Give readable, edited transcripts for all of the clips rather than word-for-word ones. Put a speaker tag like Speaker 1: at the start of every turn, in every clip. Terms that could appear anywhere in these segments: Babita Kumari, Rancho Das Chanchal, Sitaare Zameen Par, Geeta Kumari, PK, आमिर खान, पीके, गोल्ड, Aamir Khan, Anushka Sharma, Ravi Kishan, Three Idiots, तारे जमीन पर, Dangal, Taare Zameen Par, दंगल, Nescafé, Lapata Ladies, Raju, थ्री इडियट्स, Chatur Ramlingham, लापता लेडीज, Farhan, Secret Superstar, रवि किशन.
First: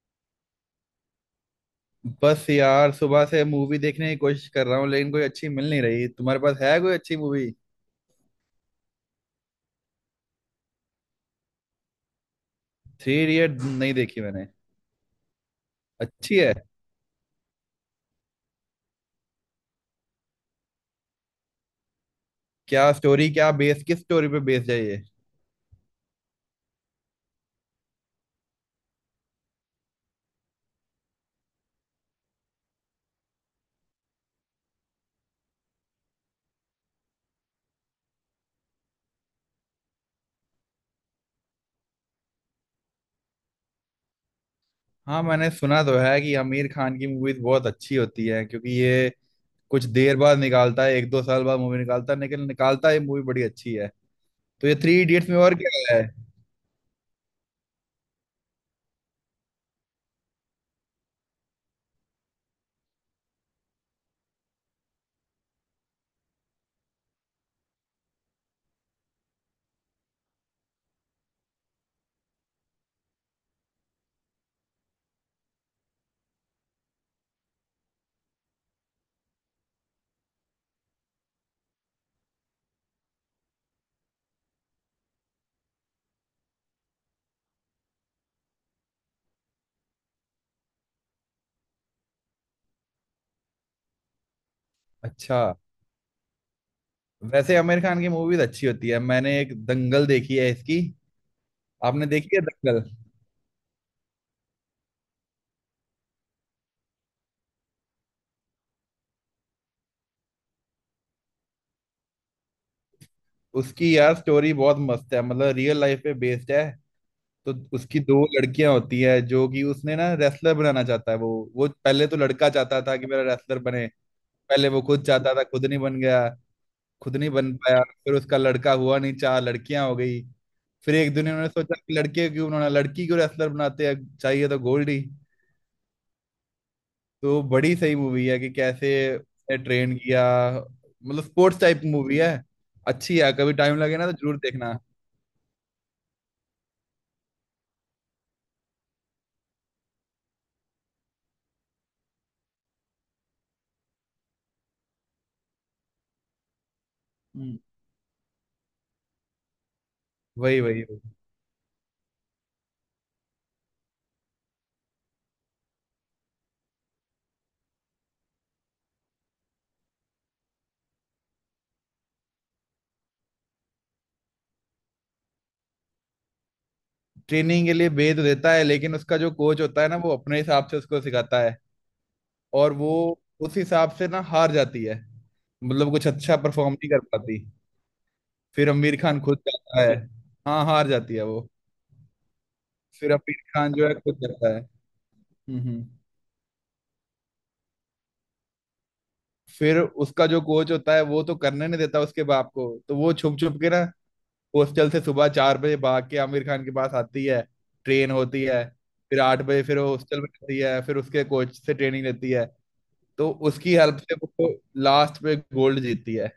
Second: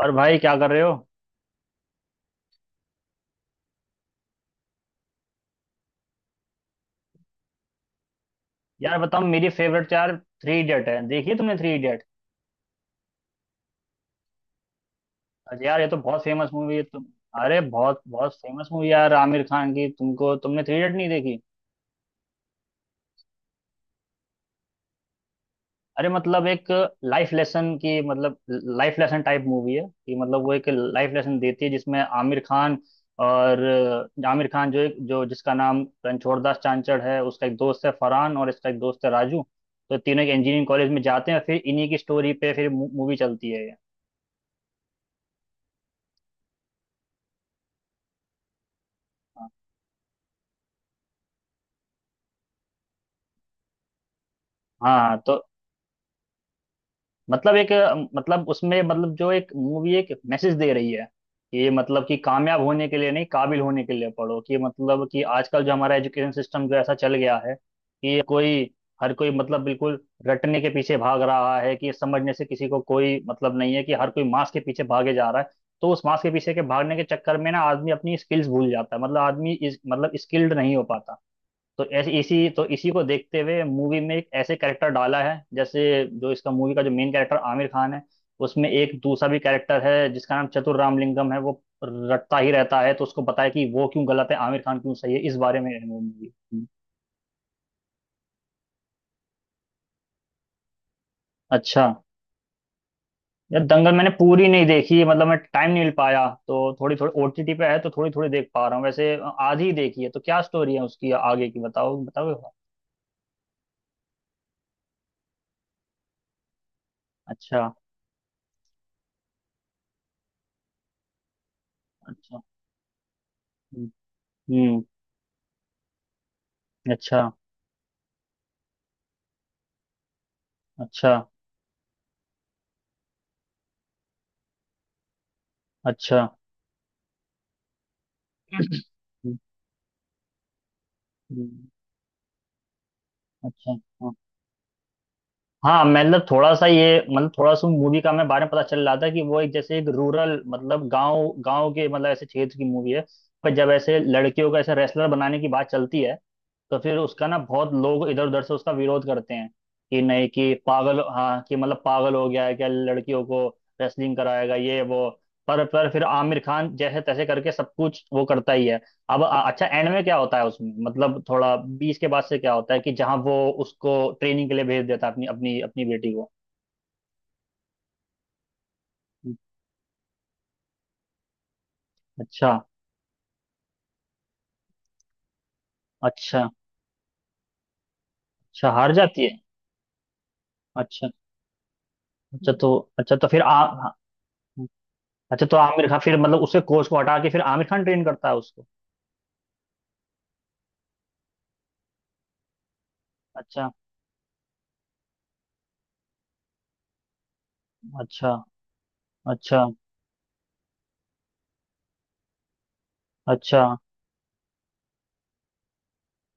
Speaker 1: और भाई, क्या कर रहे हो?
Speaker 2: बस यार सुबह से मूवी देखने की कोशिश कर रहा हूँ, लेकिन कोई अच्छी मिल नहीं रही। तुम्हारे पास है कोई अच्छी मूवी?
Speaker 1: यार बताओ, मेरी फेवरेट यार थ्री इडियट है। देखिए, तुमने थ्री इडियट...
Speaker 2: थ्री इडियट नहीं देखी मैंने।
Speaker 1: अरे यार, ये तो बहुत
Speaker 2: अच्छी
Speaker 1: फेमस
Speaker 2: है?
Speaker 1: मूवी है तुम... अरे बहुत बहुत फेमस मूवी यार, आमिर खान की। तुमको तुमने थ्री इडियट नहीं देखी?
Speaker 2: क्या स्टोरी, क्या बेस, किस स्टोरी पे बेस्ड है ये?
Speaker 1: अरे मतलब, एक लाइफ लेसन की, मतलब लाइफ लेसन टाइप मूवी है कि, मतलब वो एक लाइफ लेसन देती है जिसमें आमिर खान और आमिर खान जो जिसका नाम रणछोड़ दास चांचड़ है, उसका एक दोस्त है फरहान और इसका एक दोस्त है राजू। तो तीनों एक इंजीनियरिंग कॉलेज में जाते हैं, फिर इन्हीं की स्टोरी पे फिर मूवी चलती है ये।
Speaker 2: हाँ, मैंने सुना तो है कि आमिर खान की मूवीज बहुत अच्छी होती है, क्योंकि ये
Speaker 1: हाँ।
Speaker 2: कुछ देर बाद निकालता है, एक दो साल बाद मूवी निकालता है, लेकिन निकालता है, ये मूवी बड़ी अच्छी है। तो ये थ्री
Speaker 1: हाँ,
Speaker 2: इडियट्स में
Speaker 1: तो
Speaker 2: और क्या है?
Speaker 1: मतलब एक, मतलब उसमें मतलब जो एक मूवी एक मैसेज दे रही है कि, मतलब कि कामयाब होने के लिए नहीं, काबिल होने के लिए पढ़ो। कि मतलब कि आजकल जो हमारा एजुकेशन सिस्टम जो ऐसा चल गया है कि कोई, हर कोई मतलब बिल्कुल रटने के पीछे भाग रहा है। कि समझने से किसी को कोई मतलब नहीं है, कि हर कोई मास के पीछे भागे जा रहा है। तो उस मास के पीछे के भागने के चक्कर में ना आदमी अपनी स्किल्स भूल जाता है, मतलब आदमी इस मतलब स्किल्ड नहीं हो पाता। तो ऐसे इसी को देखते हुए मूवी में एक ऐसे कैरेक्टर डाला है जैसे, जो इसका मूवी का जो मेन कैरेक्टर आमिर खान है, उसमें एक दूसरा भी कैरेक्टर है जिसका नाम चतुर रामलिंगम है। वो रटता ही रहता है, तो उसको बताया कि वो क्यों गलत है, आमिर खान क्यों सही है, इस
Speaker 2: अच्छा।
Speaker 1: बारे में है वो मूवी।
Speaker 2: वैसे आमिर खान की मूवीज अच्छी होती है, मैंने एक दंगल देखी है इसकी।
Speaker 1: अच्छा।
Speaker 2: आपने देखी है दंगल?
Speaker 1: यार दंगल मैंने पूरी नहीं देखी, मतलब मैं टाइम नहीं मिल पाया, तो थोड़ी थोड़ी ओटीटी पे है तो थोड़ी थोड़ी देख पा रहा हूँ वैसे। आधी ही देखी है, तो क्या स्टोरी है उसकी आगे की? बताओ बताओ।
Speaker 2: उसकी यार स्टोरी बहुत मस्त है, मतलब रियल लाइफ पे बेस्ड है। तो
Speaker 1: अच्छा।
Speaker 2: उसकी दो लड़कियां होती है, जो कि उसने ना रेसलर बनाना चाहता है वो। वो पहले तो
Speaker 1: अच्छा।
Speaker 2: लड़का चाहता था कि मेरा रेसलर
Speaker 1: हम्म।
Speaker 2: बने। पहले वो
Speaker 1: हम्म,
Speaker 2: खुद चाहता था, खुद नहीं बन गया। खुद
Speaker 1: अच्छा।
Speaker 2: नहीं बन पाया, फिर उसका लड़का हुआ नहीं, चार लड़कियां हो गई। फिर
Speaker 1: अच्छा।
Speaker 2: एक दिन उन्होंने सोचा कि लड़के क्यों, उन्होंने लड़की क्यों रेसलर बनाते हैं, चाहिए तो गोल्ड ही।
Speaker 1: अच्छा।
Speaker 2: तो बड़ी सही मूवी है कि
Speaker 1: हम्म।
Speaker 2: कैसे ट्रेन किया। मतलब स्पोर्ट्स टाइप मूवी है। अच्छी है, कभी
Speaker 1: अच्छा।
Speaker 2: टाइम लगे ना
Speaker 1: हाँ।
Speaker 2: तो जरूर देखना।
Speaker 1: हाँ, मतलब थोड़ा सा ये, मतलब थोड़ा सा मूवी का हमें बारे में पता चल रहा था कि वो एक जैसे एक रूरल, मतलब गांव गांव के, मतलब ऐसे क्षेत्र की मूवी है। पर जब ऐसे लड़कियों को ऐसे रेसलर बनाने की बात चलती है, तो फिर उसका ना
Speaker 2: हम्म।
Speaker 1: बहुत लोग इधर उधर से उसका विरोध करते हैं कि नहीं, कि
Speaker 2: वही वही
Speaker 1: पागल,
Speaker 2: वही।
Speaker 1: हाँ, कि मतलब पागल हो गया है क्या, लड़कियों को रेसलिंग कराएगा ये वो। पर फिर आमिर खान जैसे तैसे करके सब कुछ वो करता ही है। अब अच्छा, एंड में क्या होता है उसमें, मतलब थोड़ा 20 के बाद से क्या होता है, कि जहाँ वो उसको ट्रेनिंग के लिए भेज देता है अपनी अपनी अपनी बेटी को।
Speaker 2: ट्रेनिंग के लिए भेज तो देता है, लेकिन उसका जो कोच होता है ना वो अपने हिसाब से उसको सिखाता है।
Speaker 1: अच्छा।
Speaker 2: और वो उस हिसाब से ना हार जाती है। मतलब कुछ अच्छा
Speaker 1: अच्छा।
Speaker 2: परफॉर्म नहीं कर पाती। फिर
Speaker 1: अच्छा हार
Speaker 2: आमिर खान
Speaker 1: जाती है?
Speaker 2: खुद जाता है। हाँ, हार
Speaker 1: अच्छा।
Speaker 2: जाती है वो।
Speaker 1: अच्छा तो,
Speaker 2: फिर
Speaker 1: अच्छा तो
Speaker 2: आमिर
Speaker 1: फिर आ...
Speaker 2: खान जो है
Speaker 1: हाँ,
Speaker 2: खुद जाता है।
Speaker 1: अच्छा तो
Speaker 2: हम्म हम्म।
Speaker 1: आमिर खान फिर मतलब उसके कोच को हटा के फिर आमिर खान ट्रेन करता है उसको।
Speaker 2: फिर उसका जो कोच होता है वो तो करने नहीं देता उसके बाप को, तो वो छुप छुप
Speaker 1: अच्छा।
Speaker 2: के ना हॉस्टल से सुबह 4 बजे भाग के आमिर खान के पास आती है, ट्रेन
Speaker 1: अच्छा।
Speaker 2: होती है। फिर 8 बजे
Speaker 1: अच्छा।
Speaker 2: फिर वो हॉस्टल में रहती है, फिर उसके कोच से ट्रेनिंग लेती है। तो
Speaker 1: अच्छा।
Speaker 2: उसकी हेल्प से वो लास्ट पे गोल्ड जीतती है।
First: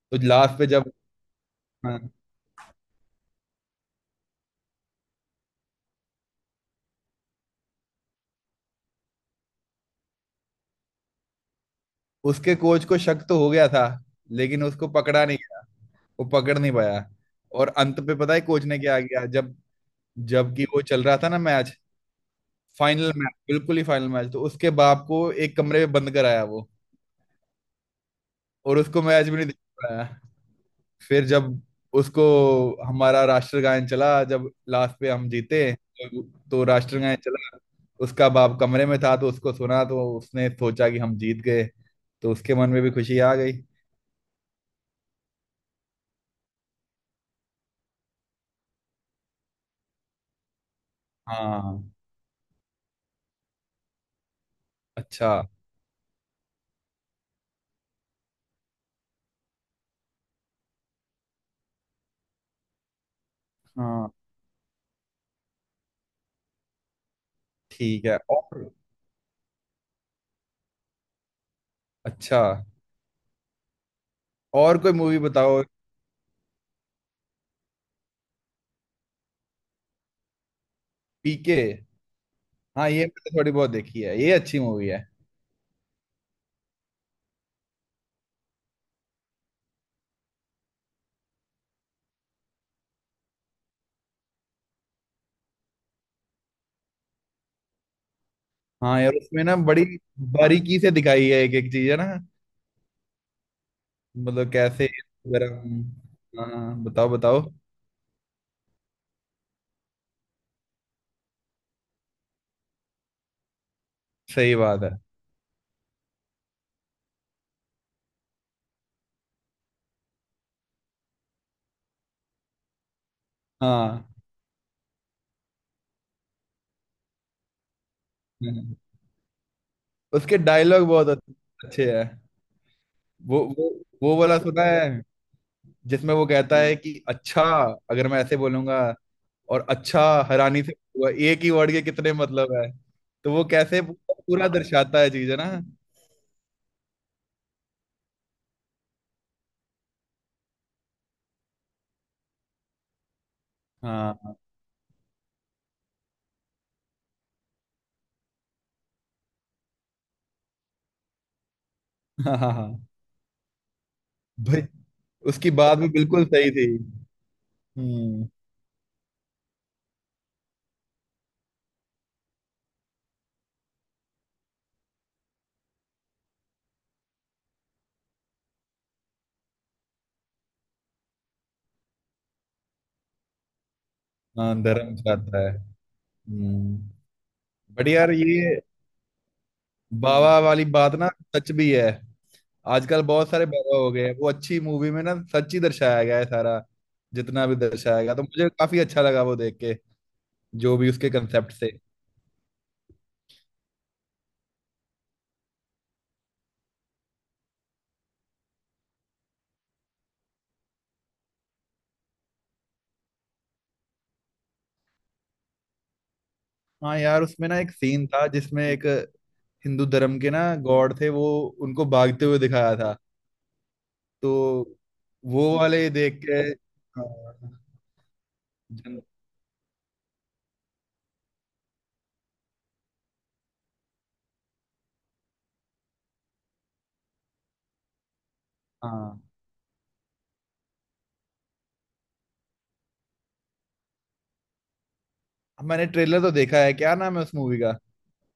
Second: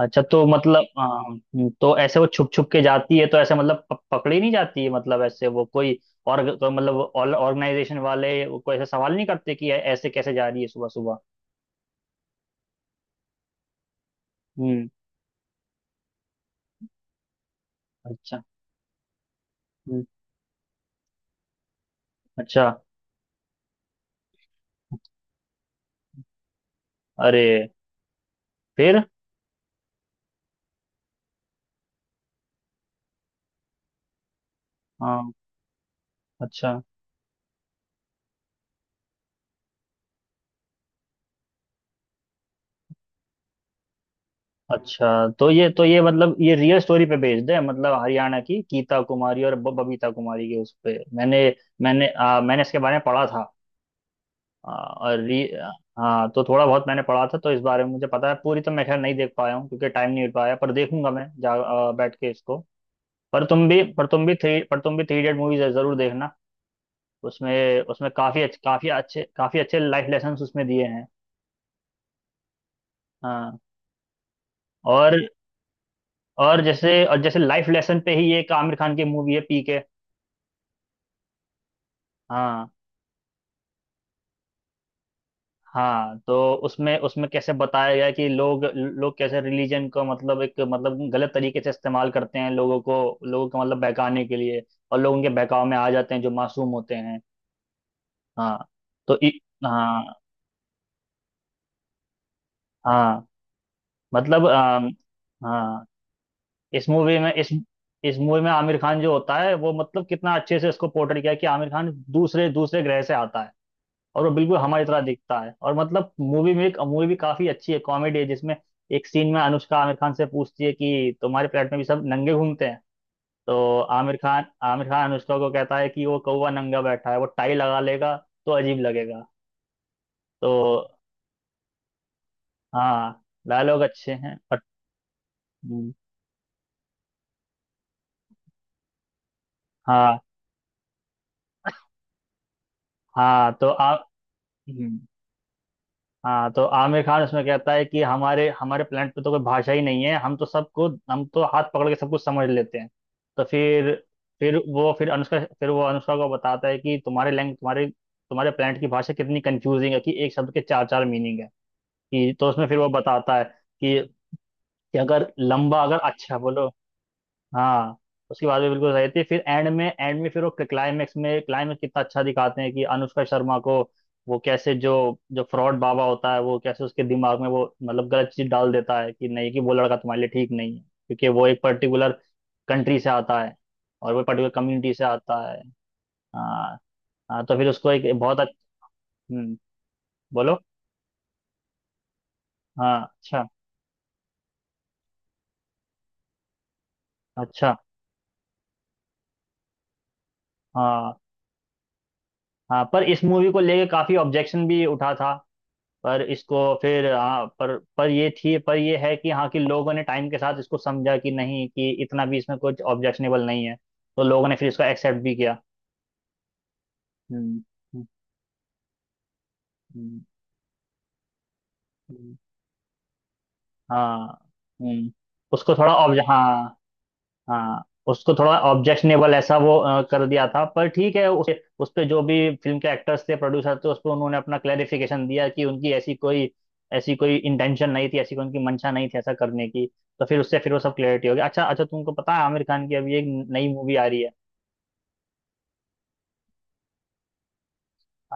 Speaker 1: अच्छा
Speaker 2: तो
Speaker 1: तो
Speaker 2: लास्ट पे
Speaker 1: मतलब,
Speaker 2: जब,
Speaker 1: हाँ, तो
Speaker 2: हाँ,
Speaker 1: ऐसे वो छुप छुप के जाती है तो ऐसे मतलब पकड़ी नहीं जाती है मतलब, ऐसे वो कोई... और तो मतलब ऑर्गेनाइजेशन वाले वो कोई ऐसा सवाल नहीं करते कि ऐसे कैसे जा रही है सुबह सुबह?
Speaker 2: उसके कोच को शक तो हो गया था, लेकिन
Speaker 1: हम्म।
Speaker 2: उसको पकड़ा नहीं गया। वो पकड़ नहीं पाया। और अंत पे पता है
Speaker 1: अच्छा।
Speaker 2: कोच ने क्या किया, जब
Speaker 1: हम्म।
Speaker 2: जबकि वो चल रहा था ना मैच,
Speaker 1: अच्छा।
Speaker 2: फाइनल मैच, बिल्कुल ही फाइनल मैच, तो उसके बाप को एक कमरे में बंद कराया वो,
Speaker 1: अरे।
Speaker 2: और
Speaker 1: फिर...
Speaker 2: उसको मैच भी नहीं देख पाया। फिर जब उसको हमारा राष्ट्रगान चला, जब लास्ट पे हम
Speaker 1: हाँ।
Speaker 2: जीते, तो
Speaker 1: अच्छा।
Speaker 2: राष्ट्रगान चला। उसका बाप कमरे में था, तो उसको सुना, तो उसने सोचा कि हम जीत गए, तो उसके मन में भी खुशी आ गई।
Speaker 1: अच्छा तो ये, तो ये मतलब ये रियल स्टोरी पे बेस्ड है, मतलब हरियाणा की गीता कुमारी और बबीता कुमारी के उस पे मैंने,
Speaker 2: हाँ।
Speaker 1: मैंने मैंने इसके बारे में पढ़ा था। हाँ, और
Speaker 2: अच्छा।
Speaker 1: री... हाँ, तो थोड़ा बहुत मैंने पढ़ा था, तो इस बारे में मुझे पता है। पूरी तो मैं खैर नहीं देख पाया हूँ क्योंकि टाइम नहीं मिल पाया, पर देखूंगा मैं जा बैठ के इसको। पर
Speaker 2: हाँ।
Speaker 1: तुम भी थ्री पर तुम भी थ्री इडियट मूवीज जरूर देखना। उसमें,
Speaker 2: ठीक
Speaker 1: उसमें
Speaker 2: है।
Speaker 1: काफी अच्छे,
Speaker 2: और
Speaker 1: काफी अच्छे, काफी अच्छे लाइफ लेसन उसमें दिए हैं।
Speaker 2: अच्छा,
Speaker 1: हाँ।
Speaker 2: और कोई
Speaker 1: और
Speaker 2: मूवी बताओ?
Speaker 1: और जैसे, और जैसे लाइफ लेसन पे ही एक आमिर खान की मूवी है पीके।
Speaker 2: पीके।
Speaker 1: हाँ।
Speaker 2: हाँ, ये मैंने थोड़ी बहुत देखी है, ये अच्छी मूवी है।
Speaker 1: हाँ, तो उसमें, उसमें कैसे बताया गया कि लोग, लोग कैसे रिलीजन को मतलब एक मतलब गलत तरीके से इस्तेमाल करते हैं। लोगों को, लोगों को मतलब बहकाने के लिए, और लोग उनके बहकाव में आ जाते हैं जो मासूम होते हैं। हाँ।
Speaker 2: हाँ यार,
Speaker 1: तो इ,
Speaker 2: उसमें ना बड़ी
Speaker 1: हाँ।
Speaker 2: बारीकी से दिखाई है एक एक चीज, है ना।
Speaker 1: हाँ मतलब
Speaker 2: मतलब कैसे गरम।
Speaker 1: हाँ,
Speaker 2: हाँ,
Speaker 1: इस
Speaker 2: बताओ
Speaker 1: मूवी में
Speaker 2: बताओ।
Speaker 1: इस मूवी में आमिर खान जो होता है वो मतलब कितना अच्छे से इसको पोर्ट्रेट किया है कि आमिर खान दूसरे दूसरे ग्रह से आता है और वो
Speaker 2: सही
Speaker 1: बिल्कुल
Speaker 2: बात
Speaker 1: हमारी
Speaker 2: है।
Speaker 1: तरह दिखता है। और मतलब मूवी में एक मूवी भी काफी अच्छी है, कॉमेडी है, जिसमें एक सीन में अनुष्का आमिर खान से पूछती है कि तुम्हारे प्लेट में भी सब नंगे घूमते हैं? तो
Speaker 2: हाँ।
Speaker 1: आमिर खान अनुष्का को कहता है कि वो कौवा नंगा बैठा है, वो टाई लगा लेगा तो
Speaker 2: हम्म।
Speaker 1: अजीब लगेगा।
Speaker 2: उसके
Speaker 1: तो
Speaker 2: डायलॉग बहुत अच्छे हैं।
Speaker 1: हाँ,
Speaker 2: वो वो
Speaker 1: डायलॉग अच्छे
Speaker 2: वो
Speaker 1: हैं।
Speaker 2: वाला
Speaker 1: और
Speaker 2: सुना है?
Speaker 1: हम्म,
Speaker 2: जिसमें वो कहता है कि अच्छा, अगर मैं ऐसे बोलूंगा, और अच्छा,
Speaker 1: हाँ।
Speaker 2: हैरानी से, हुआ, एक ही वर्ड के कितने मतलब है। तो वो
Speaker 1: हाँ तो
Speaker 2: कैसे
Speaker 1: आप...
Speaker 2: पूरा
Speaker 1: हम्म,
Speaker 2: दर्शाता है चीज, है ना।
Speaker 1: हाँ, तो आमिर खान उसमें कहता है कि हमारे, हमारे प्लेनेट पे तो कोई भाषा ही नहीं है, हम तो सबको, हम तो हाथ पकड़ के सब कुछ समझ लेते हैं। तो फिर
Speaker 2: हाँ
Speaker 1: फिर वो, फिर अनुष्का, फिर वो अनुष्का को बताता है कि तुम्हारे लैंग तुम्हारे, तुम्हारे प्लेनेट की भाषा कितनी कंफ्यूजिंग है कि एक शब्द के चार चार मीनिंग है। कि
Speaker 2: हाँ
Speaker 1: तो
Speaker 2: हाँ
Speaker 1: उसमें फिर
Speaker 2: हाँ
Speaker 1: वो बताता है
Speaker 2: भाई।
Speaker 1: कि अगर
Speaker 2: उसकी बात
Speaker 1: लंबा,
Speaker 2: भी
Speaker 1: अगर
Speaker 2: बिल्कुल
Speaker 1: अच्छा
Speaker 2: सही थी।
Speaker 1: बोलो... हाँ,
Speaker 2: हम्म।
Speaker 1: उसकी बात भी बिल्कुल सही थी। फिर एंड में, एंड में फिर वो क्लाइमेक्स में, क्लाइमेक्स कितना अच्छा दिखाते हैं कि अनुष्का शर्मा को वो कैसे जो, जो फ्रॉड बाबा होता है वो कैसे उसके दिमाग में वो मतलब गलत चीज डाल देता है कि नहीं कि वो लड़का तुम्हारे लिए ठीक नहीं है क्योंकि वो एक पर्टिकुलर कंट्री से आता है और वो पर्टिकुलर
Speaker 2: हाँ,
Speaker 1: कम्युनिटी
Speaker 2: धर्म
Speaker 1: से
Speaker 2: चाहता
Speaker 1: आता
Speaker 2: है।
Speaker 1: है।
Speaker 2: हम्म।
Speaker 1: हाँ। हाँ, तो फिर
Speaker 2: बट
Speaker 1: उसको
Speaker 2: यार
Speaker 1: एक बहुत...
Speaker 2: ये
Speaker 1: अच्छा
Speaker 2: बाबा
Speaker 1: बोलो।
Speaker 2: वाली बात ना सच भी है।
Speaker 1: हाँ।
Speaker 2: आजकल बहुत
Speaker 1: अच्छा।
Speaker 2: सारे बाबा हो गए हैं। वो अच्छी मूवी में ना सच ही दर्शाया गया है सारा, जितना भी
Speaker 1: अच्छा।
Speaker 2: दर्शाया गया, तो मुझे काफी अच्छा लगा वो देख के, जो भी उसके
Speaker 1: हाँ।
Speaker 2: कंसेप्ट से।
Speaker 1: हाँ, पर इस मूवी को लेके काफी ऑब्जेक्शन भी उठा था। पर इसको फिर हाँ, पर ये थी, पर ये है कि हाँ, कि लोगों ने टाइम के साथ इसको समझा कि नहीं, कि इतना भी इसमें कुछ ऑब्जेक्शनेबल नहीं है। तो लोगों ने फिर इसको एक्सेप्ट भी किया।
Speaker 2: हाँ यार, उसमें
Speaker 1: हम्म।
Speaker 2: ना एक
Speaker 1: हम्म,
Speaker 2: सीन था जिसमें एक हिंदू धर्म
Speaker 1: हम्म,
Speaker 2: के ना गॉड थे वो, उनको भागते
Speaker 1: हम्म,
Speaker 2: हुए दिखाया था।
Speaker 1: हाँ।
Speaker 2: तो
Speaker 1: हम्म।
Speaker 2: वो
Speaker 1: उसको
Speaker 2: वाले
Speaker 1: थोड़ा ऑब्ज...
Speaker 2: देख के,
Speaker 1: हाँ।
Speaker 2: हाँ,
Speaker 1: हाँ, उसको थोड़ा
Speaker 2: जन-
Speaker 1: ऑब्जेक्शनेबल ऐसा वो कर दिया था। पर ठीक है, उस पे जो भी फिल्म के एक्टर्स थे, प्रोड्यूसर थे, उस पे उन्होंने अपना क्लेरिफिकेशन दिया कि उनकी ऐसी कोई, ऐसी कोई इंटेंशन नहीं थी, ऐसी कोई उनकी मंशा नहीं थी
Speaker 2: हाँ।
Speaker 1: ऐसा करने की। तो फिर उससे फिर वो सब क्लियरिटी हो गई। अच्छा अच्छा, तुमको पता है आमिर खान की अभी एक नई मूवी आ रही है?
Speaker 2: मैंने ट्रेलर तो देखा है, क्या नाम है उस मूवी का?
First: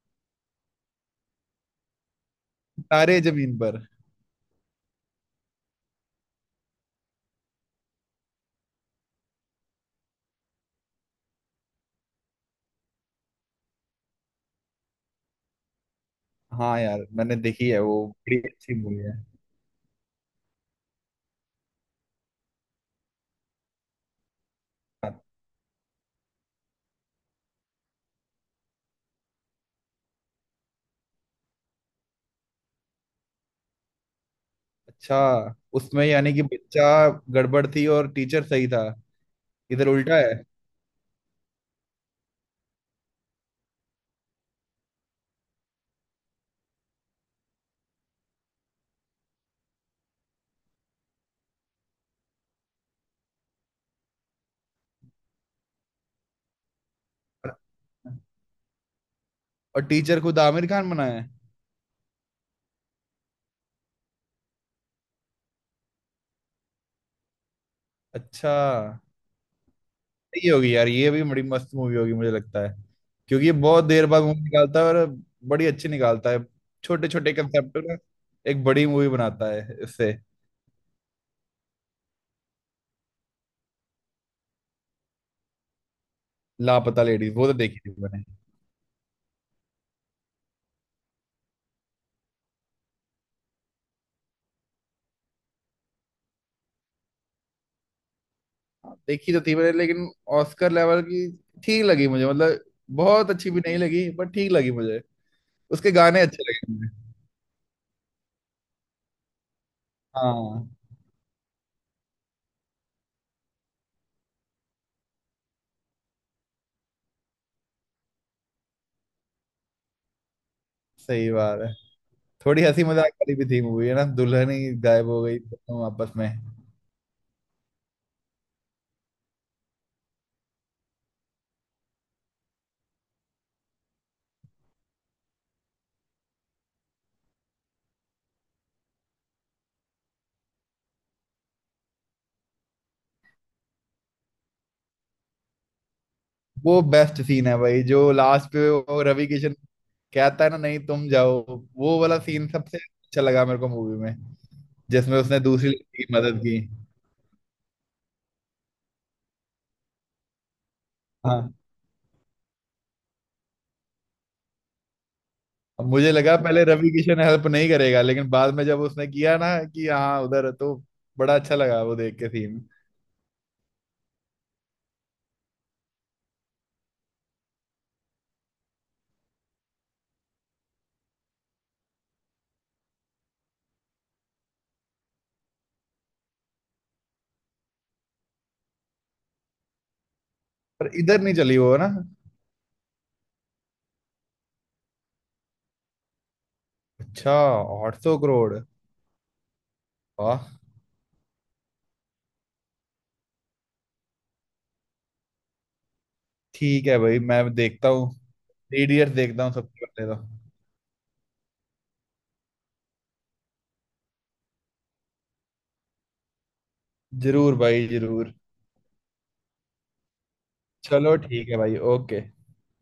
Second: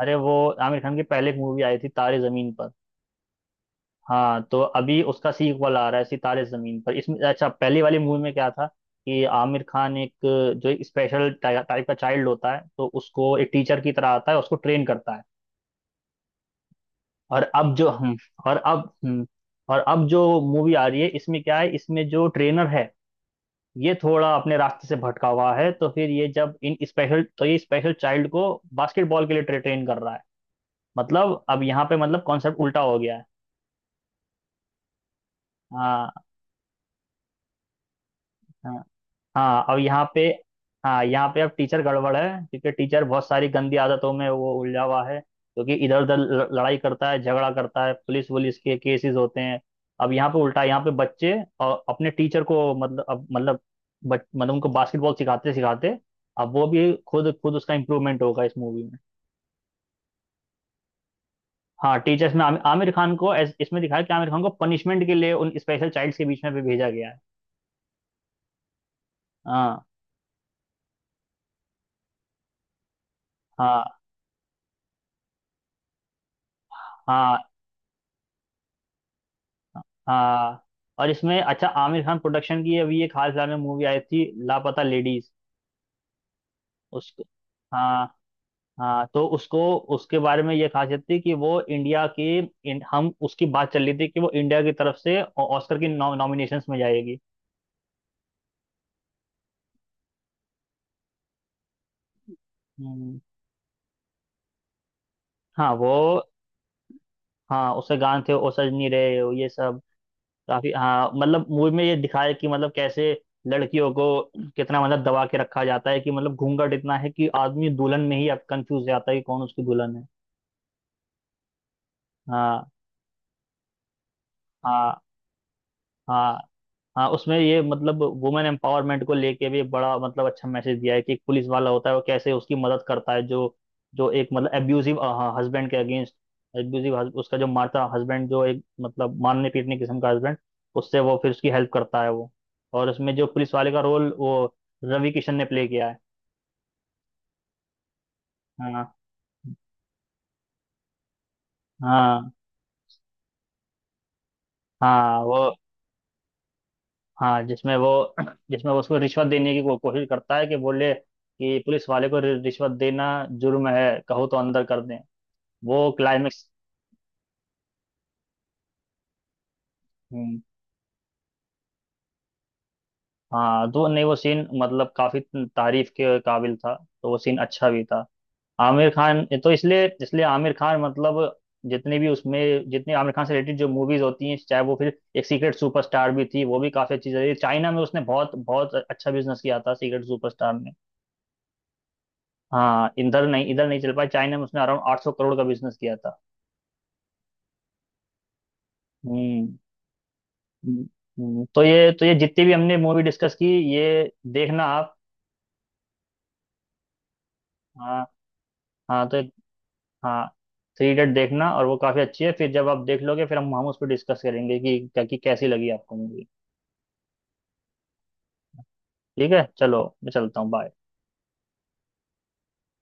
Speaker 1: अरे वो, आमिर खान की पहले एक मूवी आई थी तारे जमीन पर।
Speaker 2: तारे जमीन पर।
Speaker 1: हाँ, तो अभी उसका सीक्वल आ रहा है सितारे जमीन पर। इसमें अच्छा, पहली वाली मूवी में क्या था कि आमिर खान एक जो एक स्पेशल टाइप का चाइल्ड होता है तो उसको एक टीचर की तरह आता है, उसको ट्रेन करता है।
Speaker 2: हाँ यार, मैंने
Speaker 1: और
Speaker 2: देखी
Speaker 1: अब
Speaker 2: है,
Speaker 1: जो
Speaker 2: वो
Speaker 1: हम,
Speaker 2: बड़ी
Speaker 1: और
Speaker 2: अच्छी
Speaker 1: अब
Speaker 2: मूवी है।
Speaker 1: हम्म, और अब जो मूवी आ रही है इसमें क्या है, इसमें जो ट्रेनर है ये थोड़ा अपने रास्ते से भटका हुआ है। तो फिर ये जब इन स्पेशल, तो ये स्पेशल चाइल्ड को बास्केटबॉल के लिए ट्रेन कर रहा है, मतलब अब यहाँ पे मतलब कॉन्सेप्ट उल्टा हो गया है।
Speaker 2: अच्छा, उसमें
Speaker 1: हाँ।
Speaker 2: यानी कि बच्चा गड़बड़ थी और टीचर सही
Speaker 1: हाँ।
Speaker 2: था,
Speaker 1: हाँ अब
Speaker 2: इधर
Speaker 1: यहाँ
Speaker 2: उल्टा
Speaker 1: पे,
Speaker 2: है।
Speaker 1: हाँ यहाँ पे अब टीचर गड़बड़ है क्योंकि टीचर बहुत सारी गंदी आदतों में वो उलझा हुआ है, क्योंकि इधर उधर लड़ाई करता है, झगड़ा करता है, पुलिस वुलिस के केसेस होते हैं। अब यहाँ पे उल्टा है, यहाँ पे बच्चे और अपने टीचर को मतलब अब मतलब मतलब उनको बास्केटबॉल सिखाते सिखाते अब वो भी खुद, खुद उसका इम्प्रूवमेंट होगा इस मूवी में।
Speaker 2: और टीचर खुद आमिर खान बना है?
Speaker 1: हाँ, टीचर्स में आमिर खान को इसमें दिखाया कि आमिर खान को पनिशमेंट के लिए उन स्पेशल चाइल्ड्स के बीच में भी भेजा गया है।
Speaker 2: अच्छा।
Speaker 1: हाँ।
Speaker 2: सही होगी यार, ये भी बड़ी मस्त मूवी होगी मुझे लगता है, क्योंकि ये बहुत
Speaker 1: हाँ।
Speaker 2: देर बाद मूवी निकालता है, और बड़ी अच्छी निकालता है। छोटे छोटे
Speaker 1: हाँ।
Speaker 2: कंसेप्ट ना एक बड़ी मूवी बनाता है इससे।
Speaker 1: हाँ। और इसमें अच्छा, आमिर खान प्रोडक्शन की अभी एक हाल फिलहाल में मूवी आई थी लापता लेडीज।
Speaker 2: लापता
Speaker 1: उस,
Speaker 2: लेडीज, वो तो देखी थी
Speaker 1: हाँ।
Speaker 2: मैंने।
Speaker 1: हाँ, तो उसको, उसके बारे में ये खासियत थी कि वो इंडिया के हम उसकी बात चल रही थी कि वो इंडिया की तरफ से ऑस्कर की नॉमिनेशंस में जाएगी।
Speaker 2: हाँ, देखी तो थी मैंने, लेकिन ऑस्कर लेवल की ठीक लगी मुझे, मतलब
Speaker 1: हम्म,
Speaker 2: बहुत अच्छी भी नहीं लगी, पर ठीक लगी मुझे।
Speaker 1: हाँ
Speaker 2: उसके
Speaker 1: वो,
Speaker 2: गाने अच्छे लगे मुझे।
Speaker 1: हाँ उसके गाने थे ओ सजनी रे, ये सब
Speaker 2: हाँ।
Speaker 1: काफी, हाँ, मतलब मूवी में ये दिखाया कि मतलब कैसे लड़कियों को कितना मतलब दबा के रखा जाता है कि मतलब घूंघट इतना है कि आदमी दुल्हन में ही अब कंफ्यूज जाता है कि कौन उसकी दुल्हन है।
Speaker 2: सही बात है। थोड़ी
Speaker 1: हाँ।
Speaker 2: हंसी मजाक वाली भी थी मूवी, है ना, दुल्हन ही
Speaker 1: हाँ।
Speaker 2: गायब हो गई दोनों आपस में।
Speaker 1: हाँ। हाँ, उसमें ये मतलब वुमेन एम्पावरमेंट को लेके भी बड़ा मतलब अच्छा मैसेज दिया है कि एक पुलिस वाला होता है वो कैसे उसकी मदद करता है, जो, जो एक मतलब एब्यूजिव हस्बैंड के अगेंस्ट, एब्यूजिव उसका जो मारता हस्बैंड, जो एक मतलब मारने पीटने किस्म का हस्बैंड, उससे वो फिर उसकी हेल्प करता है वो। और उसमें जो पुलिस वाले का रोल वो रवि किशन ने प्ले किया है।
Speaker 2: वो बेस्ट सीन है भाई जो लास्ट पे,
Speaker 1: हाँ।
Speaker 2: वो रवि किशन कहता है ना, नहीं तुम जाओ। वो वाला
Speaker 1: हाँ।
Speaker 2: सीन सबसे अच्छा लगा मेरे को मूवी में, जिसमें
Speaker 1: हाँ
Speaker 2: उसने
Speaker 1: वो,
Speaker 2: दूसरी लड़की की मदद की।
Speaker 1: हाँ जिसमें वो, जिसमें वो उसको रिश्वत देने की कोशिश करता है कि बोले
Speaker 2: हाँ।
Speaker 1: कि पुलिस वाले को रिश्वत देना जुर्म है, कहो तो अंदर कर दें।
Speaker 2: अब
Speaker 1: वो
Speaker 2: मुझे लगा
Speaker 1: क्लाइमेक्स...
Speaker 2: पहले रवि किशन हेल्प नहीं करेगा, लेकिन बाद में जब उसने किया ना, कि हाँ
Speaker 1: हम्म।
Speaker 2: उधर है, तो बड़ा अच्छा लगा वो देख के सीन।
Speaker 1: हाँ तो नहीं, वो सीन मतलब काफी तारीफ के काबिल था। तो वो सीन अच्छा भी था। आमिर खान तो, इसलिए इसलिए आमिर खान मतलब, जितने भी उसमें जितने आमिर खान से रिलेटेड जो मूवीज होती हैं, चाहे वो फिर एक सीक्रेट सुपरस्टार भी थी, वो भी काफी अच्छी चली चाइना में, उसने बहुत बहुत अच्छा बिजनेस किया था सीक्रेट सुपरस्टार में।
Speaker 2: पर इधर नहीं चली वो ना।
Speaker 1: हाँ इधर नहीं, इधर नहीं चल पाया। चाइना में उसने अराउंड 800 करोड़ का बिजनेस किया था।
Speaker 2: अच्छा। 800 करोड़?
Speaker 1: हम्म।
Speaker 2: वाह।
Speaker 1: हम्म, तो ये, तो ये जितनी भी हमने मूवी डिस्कस की ये देखना आप।
Speaker 2: ठीक है भाई, मैं देखता
Speaker 1: हाँ।
Speaker 2: हूँ। थ्री
Speaker 1: हाँ तो,
Speaker 2: देखता हूँ सबसे पहले तो।
Speaker 1: हाँ थ्री इडियट देखना, और वो काफी अच्छी है। फिर जब आप देख लोगे फिर हम उस पर डिस्कस करेंगे कि कैसी लगी आपको मूवी।
Speaker 2: जरूर भाई जरूर।
Speaker 1: ठीक है, चलो मैं चलता हूँ, बाय।
Speaker 2: चलो ठीक है भाई, ओके।